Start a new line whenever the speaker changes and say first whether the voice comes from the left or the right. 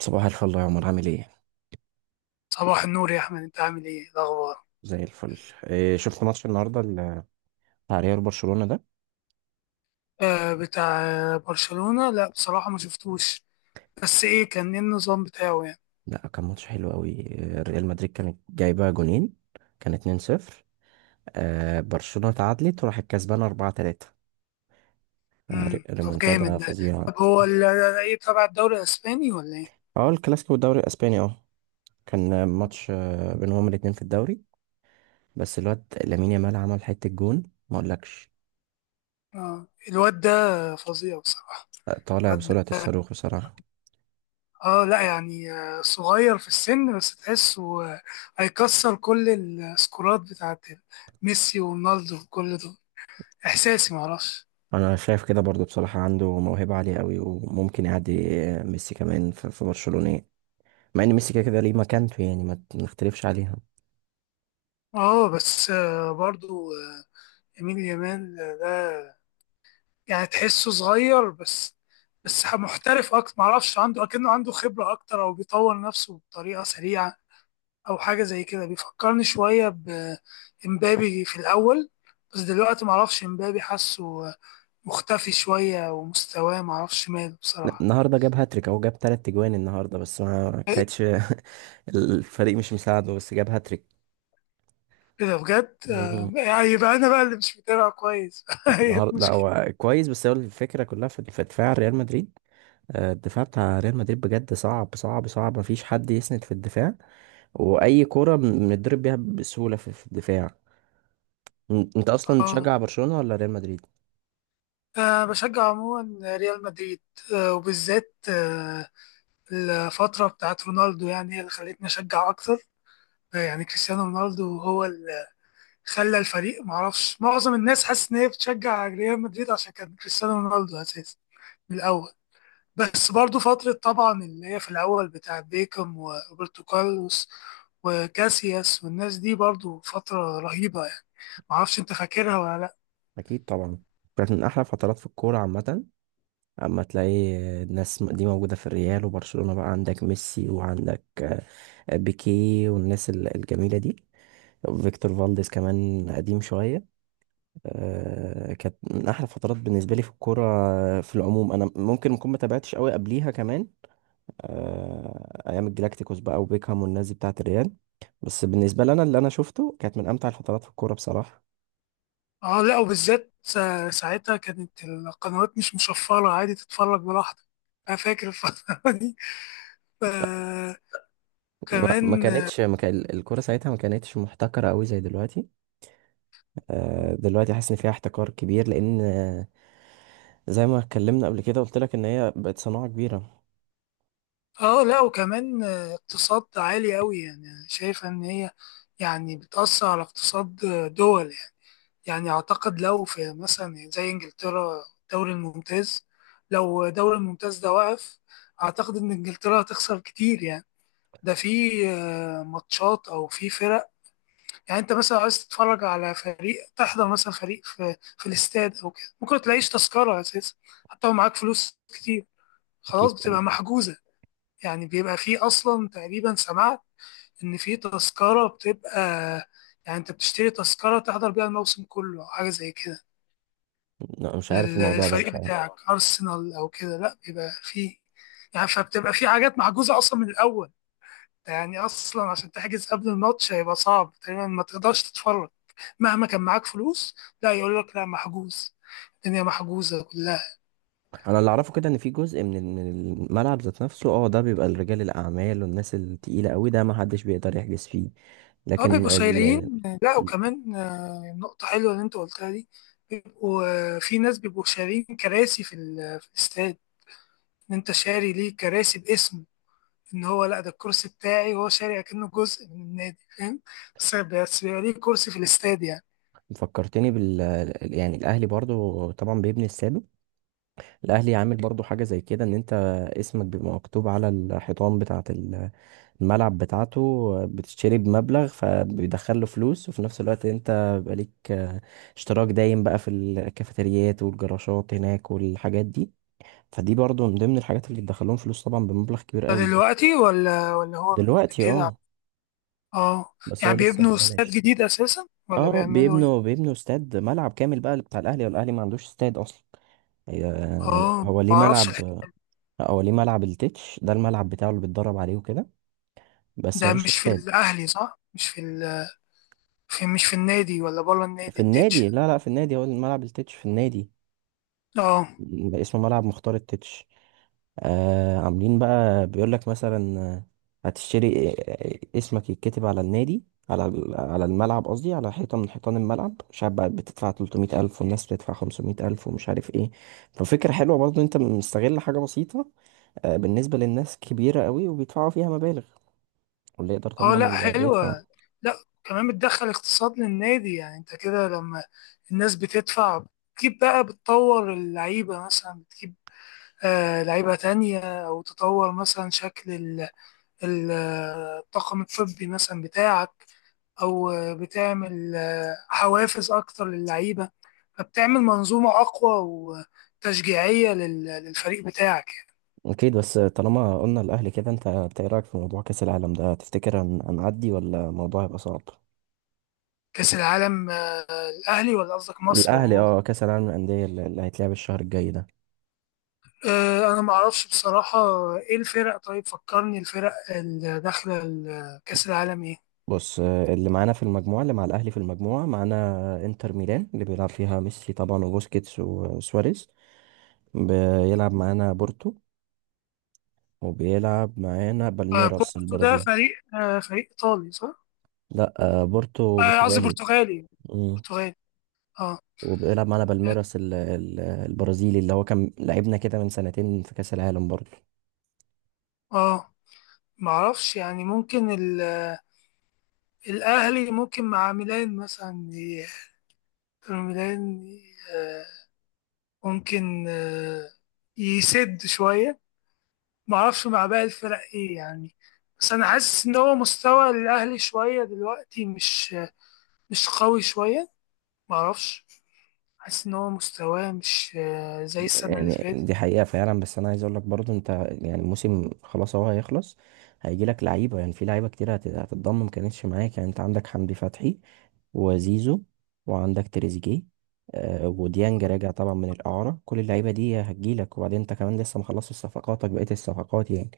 right: صباح الفل يا عمر، عامل ايه؟
left: صباح النور يا احمد، انت عامل ايه؟ إيه الاخبار؟
right: زي الفل. إيه، شفت ماتش النهارده بتاع ريال برشلونة ده؟
left: آه، بتاع برشلونة. لا بصراحة ما شفتوش. بس ايه كان ايه النظام بتاعه يعني؟
right: لا، كان ماتش حلو قوي، إيه، ريال مدريد كانت جايبه جونين، كان 2-0، آه برشلونة تعادلت وراحت كسبانه 4-3. آه،
left: طب جامد
right: ريمونتادا
left: ده.
right: فظيعه.
left: طب هو ايه، تبع الدوري الاسباني ولا ايه؟
right: اه الكلاسيكو والدوري الاسباني، اه كان ماتش، آه، بينهم الاتنين في الدوري. بس الواد لامين يامال عمل حته جون، ما اقولكش.
left: اه الواد ده فظيع بصراحة.
right: آه، طالع
left: الواد ده،
right: بسرعه الصاروخ بصراحه.
left: اه لا يعني، صغير في السن بس تحسه، هيكسر كل السكورات بتاعت ميسي ورونالدو وكل دول. احساسي معرفش.
right: انا شايف كده برضو بصراحة، عنده موهبة عالية قوي وممكن يعدي، آه، ميسي كمان في برشلونة يعني. مع ان ميسي كده كده ليه مكانته يعني، ما نختلفش عليها.
left: اه بس برضو، يمين يامال ده، يعني تحسه صغير بس. بس محترف اكتر، معرفش، عنده اكنه عنده خبرة اكتر او بيطور نفسه بطريقة سريعة، او حاجة زي كده. بيفكرني شوية بامبابي في الاول، بس دلوقتي معرفش امبابي حاسه مختفي شوية ومستواه معرفش ماله بصراحة.
right: النهارده جاب هاتريك او جاب تلات اجوان النهارده، بس ما
left: إيه؟
right: كانتش الفريق مش مساعده، بس جاب هاتريك.
left: كده بجد؟
right: مم.
left: يعني يبقى انا بقى اللي مش متابع كويس
right: لا
left: هي
right: النهارده، لا
left: المشكلة.
right: هو كويس، بس هو الفكرة كلها في دفاع ريال مدريد. آه، الدفاع بتاع ريال مدريد بجد صعب صعب صعب، مفيش حد يسند في الدفاع، واي كرة بنضرب بيها بسهولة في الدفاع. انت اصلا بتشجع برشلونة ولا ريال مدريد؟
left: آه، بشجع عموما ريال مدريد. آه، وبالذات آه، الفترة بتاعت رونالدو، يعني هي اللي خلتني أشجع أكتر. يعني كريستيانو رونالدو هو اللي خلى الفريق، معرفش، معظم الناس حاسس إن هي بتشجع ريال مدريد عشان كان كريستيانو رونالدو أساسي من الأول. بس برضو فترة طبعا اللي هي في الأول بتاعت بيكم وروبرتو كارلوس وكاسياس والناس دي برضو فترة رهيبة يعني. معرفش أنت فاكرها ولا لأ.
right: اكيد طبعا. كانت من احلى فترات في الكوره عامه. اما تلاقي الناس دي موجوده في الريال وبرشلونه، بقى عندك ميسي وعندك، آه، بيكي والناس الجميله دي، فيكتور فالديز كمان قديم شويه. آه، كانت من احلى فترات بالنسبه لي في الكوره. آه، في العموم انا ممكن اكون ما تابعتش قوي قبليها كمان. آه، ايام الجلاكتيكوس بقى وبيكهام والناس دي بتاعه الريال. بس بالنسبه لنا اللي انا شفته، كانت من امتع الفترات في الكوره بصراحه.
left: اه لا، وبالذات ساعتها كانت القنوات مش مشفرة، عادي تتفرج براحتك. أنا فاكر الفترة دي
right: ما ما
left: كمان.
right: كانتش ما كان الكوره ساعتها ما كانتش محتكره قوي زي دلوقتي. آه، دلوقتي حاسس ان فيها احتكار كبير، لان، آه، زي ما اتكلمنا قبل كده قلت لك ان هي بقت صناعه كبيره.
left: اه لا، وكمان اقتصاد عالي قوي، يعني شايفة ان هي يعني بتأثر على اقتصاد دول يعني. يعني اعتقد لو في مثلا زي انجلترا الدوري الممتاز، لو الدوري الممتاز ده وقف، اعتقد ان انجلترا هتخسر كتير يعني. ده في ماتشات او في فرق. يعني انت مثلا عايز تتفرج على فريق، تحضر مثلا فريق في الاستاد او كده، ممكن تلاقيش تذكرة اساسا، حتى لو معاك فلوس كتير. خلاص،
right: اكيد طبعا.
left: بتبقى محجوزة. يعني بيبقى فيه أصلا، تقريبا سمعت إن فيه تذكرة بتبقى، يعني أنت بتشتري تذكرة تحضر بيها الموسم كله أو حاجة زي كده.
right: لا، مش عارف
left: يا
right: الموضوع ده
left: للفريق سلام
right: بصراحه.
left: بتاعك أرسنال أو كده، لأ بيبقى فيه، يعني فبتبقى فيه حاجات محجوزة أصلا من الأول. يعني أصلا عشان تحجز قبل الماتش هيبقى صعب، تقريبا ما تقدرش تتفرج مهما كان معاك فلوس. لا يقول لك لا، محجوز، الدنيا محجوزة كلها.
right: انا اللي اعرفه كده ان في جزء من من الملعب ذات نفسه، اه ده بيبقى لرجال الاعمال والناس التقيله قوي، ده ما حدش بيقدر يحجز فيه.
left: اه بيبقوا
right: لكن
left: لكن
right: ال...
left: شايلين. لا وكمان، نقطة حلوة اللي انت قلتها دي. بيبقوا، في ناس بيبقوا شارين كراسي في الاستاد. ان انت شاري ليه كراسي باسم، ان هو لا، ده الكرسي بتاعي، وهو شاري اكنه جزء من النادي، فاهم. بس بيبقى ليه كرسي في الاستاد يعني.
right: فكرتني بال، يعني الاهلي برضو طبعا بيبني استاده. الاهلي عامل برضو حاجه زي كده، ان انت اسمك بيبقى مكتوب على الحيطان بتاعه الملعب بتاعته. بتشتري بمبلغ فبيدخل له فلوس، وفي نفس الوقت انت بيبقى ليك، آه، اشتراك دايم بقى في الكافيتريات والجراشات هناك والحاجات دي. فدي برضو من ضمن الحاجات اللي بتدخلهم فلوس طبعا، بمبلغ كبير
left: ده
right: قوي.
left: دلوقتي ولا هو من قبل
right: دلوقتي
left: كده؟
right: اه،
left: اه.
right: بس هو
left: يعني
right: لسه
left: بيبنوا استاد
right: مبلاش.
left: جديد اساسا ولا
right: اه،
left: بيعملوا
right: بيبنوا
left: ايه؟
right: بيبنوا استاد، ملعب كامل بقى بتاع الاهلي، والاهلي ما عندوش استاد اصلا. هي- يعني
left: اه
right: هو ليه
left: معرفش
right: ملعب.
left: الحقيقة.
right: لا، هو ليه ملعب التتش، ده الملعب بتاعه اللي بيتدرب عليه وكده، بس
left: ده
right: ملوش
left: مش في
right: استاد.
left: الاهلي صح؟ مش في مش في النادي ولا بره النادي
right: في
left: التتش؟
right: النادي، لا لا، في النادي، هو الملعب التتش في النادي.
left: اه.
right: اسمه ملعب مختار التتش. آه عاملين بقى بيقول لك مثلا، آه، هتشتري، آه، آه، اسمك يتكتب على النادي، على على الملعب قصدي، على حيطة من حيطان الملعب، مش عارف بقى بتدفع 300 ألف والناس بتدفع 500 ألف ومش عارف ايه. ففكرة حلوة برضه، انت مستغل حاجة بسيطة، آه، بالنسبة للناس كبيرة قوي وبيدفعوا فيها مبالغ، واللي يقدر
left: اه
right: طبعا
left: لا
right: بيدفع.
left: حلوة. لا كمان بتدخل اقتصاد للنادي، يعني انت كده لما الناس بتدفع، بتجيب بقى، بتطور اللعيبة مثلا، بتجيب آه لعيبة تانية، أو تطور مثلا شكل الطاقم الطبي مثلا بتاعك، أو بتعمل حوافز أكتر للعيبة، فبتعمل منظومة أقوى وتشجيعية للفريق بتاعك يعني.
right: اكيد، بس طالما قلنا الاهلي كده، إنت ايه رايك في موضوع كاس العالم ده؟ تفتكر هنعدي ولا الموضوع هيبقى صعب؟
left: كأس العالم؟ الأهلي ولا قصدك مصر
right: الاهلي،
left: عموما؟
right: اه كاس العالم للانديه اللي هيتلعب الشهر الجاي ده.
left: آه، انا ما اعرفش بصراحه. ايه الفرق طيب؟ فكرني الفرق اللي داخله كاس العالم ايه.
right: بص، آه، اللي معانا في المجموعه، اللي مع الاهلي في المجموعه، معانا انتر ميلان اللي بيلعب فيها ميسي طبعا وبوسكيتس وسواريز، بيلعب معانا بورتو، وبيلعب معانا بالميراس
left: بورتو ده
right: البرازيل.
left: فريق، فريق ايطالي صح؟
right: لا، آه، بورتو
left: آه، قصدي
right: برتغالي.
left: برتغالي.
right: مم.
left: برتغالي. اه.
right: وبيلعب معانا بالميراس البرازيلي، اللي هو كان لعبنا كده من سنتين في كاس العالم برضه.
left: اه ما اعرفش يعني. ممكن الاهلي ممكن مع ميلان مثلا، ميلان، آه، ممكن، يسد شويه. ما اعرفش مع باقي الفرق ايه يعني. بس انا حاسس ان هو مستوى الاهلي شويه دلوقتي مش قوي شويه. معرفش، حاسس إن هو مستواه مش زي السنة اللي
right: يعني
left: فاتت.
right: دي حقيقة فعلا، بس أنا عايز أقول لك برضو أنت، يعني الموسم خلاص أهو هيخلص، هيجي لك لعيبة. يعني في لعيبة كتير هتتضم ما كانتش معاك، يعني أنت عندك حمدي فتحي وزيزو وعندك تريزيجيه، آه، وديانج راجع طبعا من الإعارة، كل اللعيبة دي هتجيلك. وبعدين أنت كمان لسه مخلصش صفقاتك، بقية الصفقات يعني.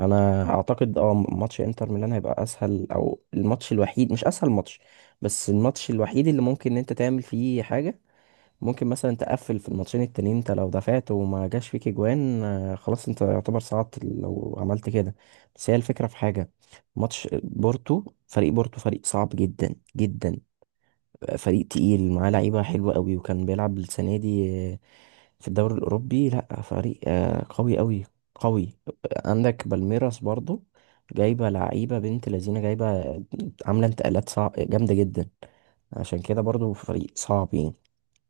right: أنا أعتقد أه ماتش إنتر ميلان هيبقى أسهل، أو الماتش الوحيد، مش أسهل ماتش، بس الماتش الوحيد اللي ممكن إن أنت تعمل فيه حاجة. ممكن مثلا تقفل في الماتشين التانيين، انت لو دفعت وما جاش فيك اجوان، آه، خلاص انت يعتبر صعدت لو عملت كده. بس هي الفكرة في حاجة، ماتش بورتو، فريق بورتو فريق صعب جدا جدا، فريق تقيل، معاه لعيبة حلوة قوي، وكان بيلعب السنة دي، آه، في الدوري الأوروبي، لا فريق، آه، قوي قوي قوي. عندك بالميراس برضو، جايبة لعيبة بنت لذينة، جايبة، عاملة انتقالات صعب، جامدة جدا، عشان كده برضو فريق صعب يعني.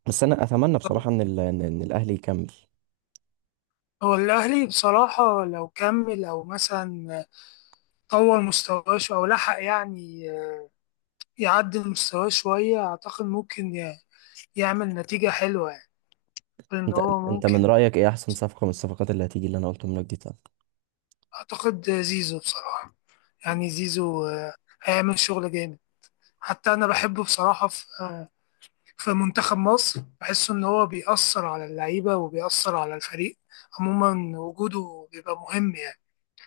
right: بس انا اتمنى بصراحه ان ال... إن الاهلي يكمل.
left: هو الأهلي بصراحة لو كمل أو مثلا طور مستواه أو لحق يعني، يعدل مستواه شوية، أعتقد ممكن يعمل نتيجة حلوة يعني، إن
right: انت
left: هو
right: انت من
left: ممكن.
right: رايك ايه احسن صفقه من الصفقات اللي هتيجي اللي انا قلتهم لك دي، طب؟
left: أعتقد زيزو بصراحة. يعني زيزو، هيعمل شغل جامد. حتى أنا بحبه بصراحة في منتخب مصر. بحس إن هو بيأثر على اللعيبة وبيأثر على الفريق عموما. وجوده بيبقى مهم يعني.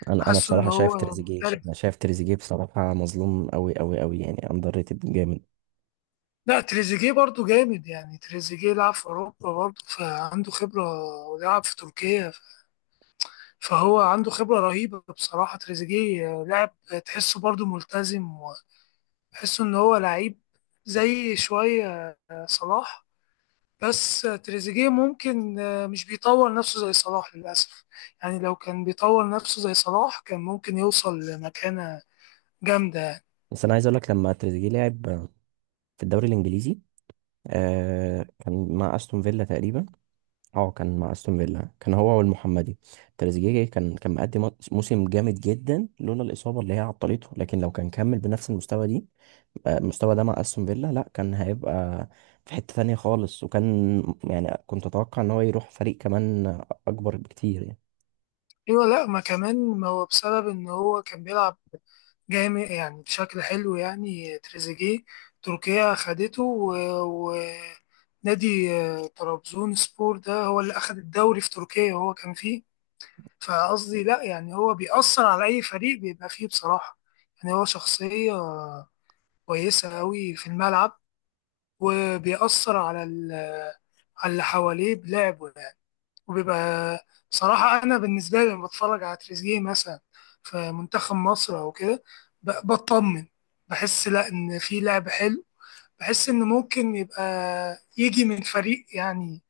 right: انا
left: حاسه ان
right: بصراحه شايف
left: هو
right: تريزيجيه،
left: مختلف.
right: انا شايف تريزيجيه بصراحه مظلوم قوي قوي قوي، يعني اندر ريتد جامد.
left: لا تريزيجيه برضو جامد يعني. تريزيجيه لعب في اوروبا برضو، فعنده خبره، ولعب في تركيا. فهو عنده خبره رهيبه بصراحه. تريزيجيه لاعب، تحسه برضو ملتزم، وتحسه ان هو لعيب زي شويه صلاح. بس تريزيجيه ممكن مش بيطور نفسه زي صلاح للاسف. يعني لو كان بيطور نفسه زي صلاح كان ممكن يوصل لمكانه جامده.
right: بس انا عايز اقول لك، لما تريزيجيه لعب في الدوري الانجليزي، آه كان مع استون فيلا تقريبا، اه كان مع استون فيلا، كان هو والمحمدي. تريزيجيه كان مقدم موسم جامد جدا، لولا الاصابه اللي هي عطلته، لكن لو كان كمل بنفس المستوى دي، المستوى ده مع استون فيلا، لا كان هيبقى في حتة تانية خالص، وكان، يعني كنت اتوقع ان هو يروح فريق كمان اكبر بكتير يعني.
left: ايوه. لا، ما كمان ما هو بسبب ان هو كان بيلعب جامد يعني، بشكل حلو يعني. تريزيجيه، تركيا خدته، ونادي طرابزون سبور ده هو اللي أخد الدوري في تركيا وهو كان فيه. فقصدي لا، يعني هو بيأثر على أي فريق بيبقى فيه بصراحة. يعني هو شخصية كويسة أوي في الملعب، وبيأثر على على اللي حواليه بلعبه يعني. وبيبقى بصراحة أنا بالنسبة لي لما بتفرج على تريزيجيه مثلا في منتخب مصر أو كده، بطمن، بحس لا إن في لعب حلو، بحس إن ممكن يبقى يجي من فريق يعني،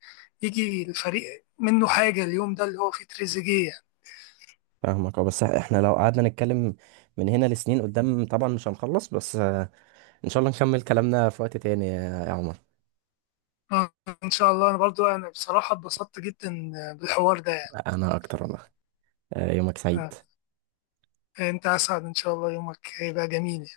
left: يجي الفريق منه حاجة اليوم ده اللي هو فيه تريزيجيه يعني.
right: فاهمك اه، بس احنا لو قعدنا نتكلم من هنا لسنين قدام طبعا مش هنخلص، بس آه، ان شاء الله نكمل كلامنا في وقت تاني يا عمر.
left: آه، إن شاء الله. أنا برضو أنا بصراحة اتبسطت جدا بالحوار ده يعني.
right: انا اكتر والله. آه، يومك سعيد.
left: آه، أنت أسعد، إن شاء الله يومك هيبقى جميل.